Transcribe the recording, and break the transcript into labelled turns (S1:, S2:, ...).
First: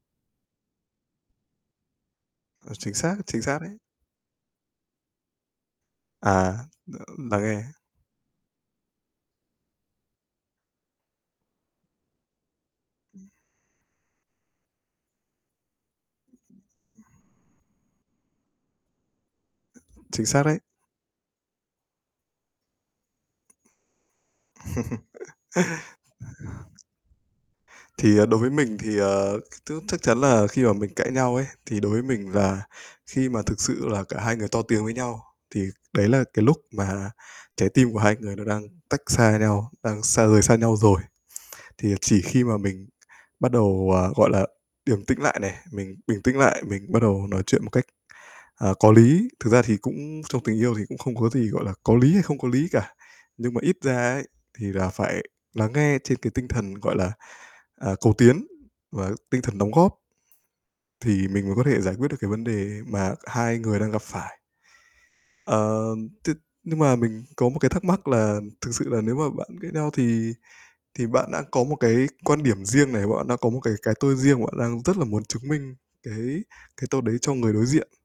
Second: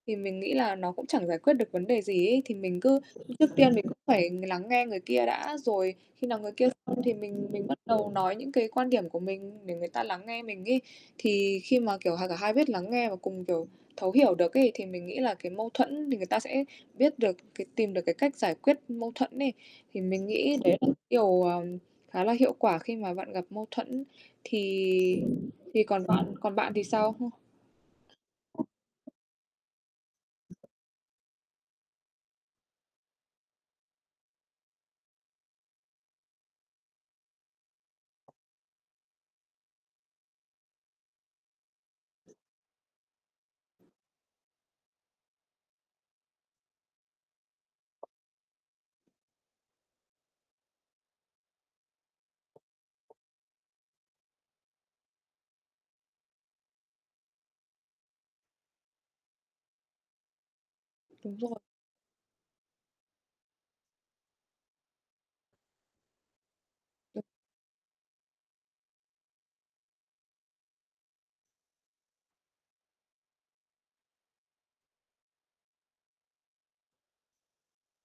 S1: Thì mình nghĩ là nó cũng chẳng giải quyết được vấn đề gì ấy, thì
S2: Ờ,
S1: mình
S2: chính
S1: cứ
S2: xác, chính
S1: trước
S2: xác
S1: tiên
S2: đấy.
S1: mình cũng phải lắng nghe người kia đã, rồi khi nào người
S2: À,
S1: kia xong
S2: l
S1: thì
S2: lắng
S1: mình mình
S2: nghe.
S1: bắt đầu nói những cái quan điểm của mình, để người ta lắng nghe mình ấy. Thì khi mà, kiểu, hà cả hai biết lắng nghe và cùng, kiểu, thấu hiểu được ấy, thì mình nghĩ là cái mâu thuẫn thì người ta sẽ biết được cái tìm được cái cách giải quyết mâu thuẫn ấy. Thì
S2: Chính
S1: mình
S2: xác
S1: nghĩ
S2: đấy.
S1: đấy là cái điều, ờm, khá là hiệu quả khi mà bạn gặp mâu thuẫn, thì thì còn bạn còn bạn thì sao? H
S2: Thì, à, đối với mình thì, ờ, [unintelligible] t chắc chắn là khi mà mình cãi nhau ấy, thì đối với mình là khi mà thực sự là cả hai người to tiếng với nhau, thì đấy là cái lúc mà trái tim của hai người nó đang tách xa nhau, đang xa rời xa nhau rồi. Thì chỉ khi mà mình bắt đầu, à, gọi là, điềm tĩnh lại này, mình bình tĩnh lại, mình bắt đầu nói chuyện một cách, à, có lý, thực ra thì cũng trong tình yêu thì cũng không có gì, gọi là, có lý hay không có lý cả, nhưng mà ít ra ấy thì là phải lắng nghe trên cái tinh thần, gọi là, à, cầu tiến và tinh thần đóng góp thì
S1: Đúng
S2: mình mới
S1: rồi.
S2: có thể giải quyết được cái vấn đề mà c hai người đang gặp phải. Ờ, th nhưng mà mình
S1: [unintelligible]
S2: có một cái thắc mắc là thực sự là nếu mà bạn ghét nhau thì thì bạn đã có một cái quan điểm riêng này, bạn đã có một cái cái tôi riêng mà bạn đang rất là muốn chứng minh cái cái tôi đấy cho người đối diện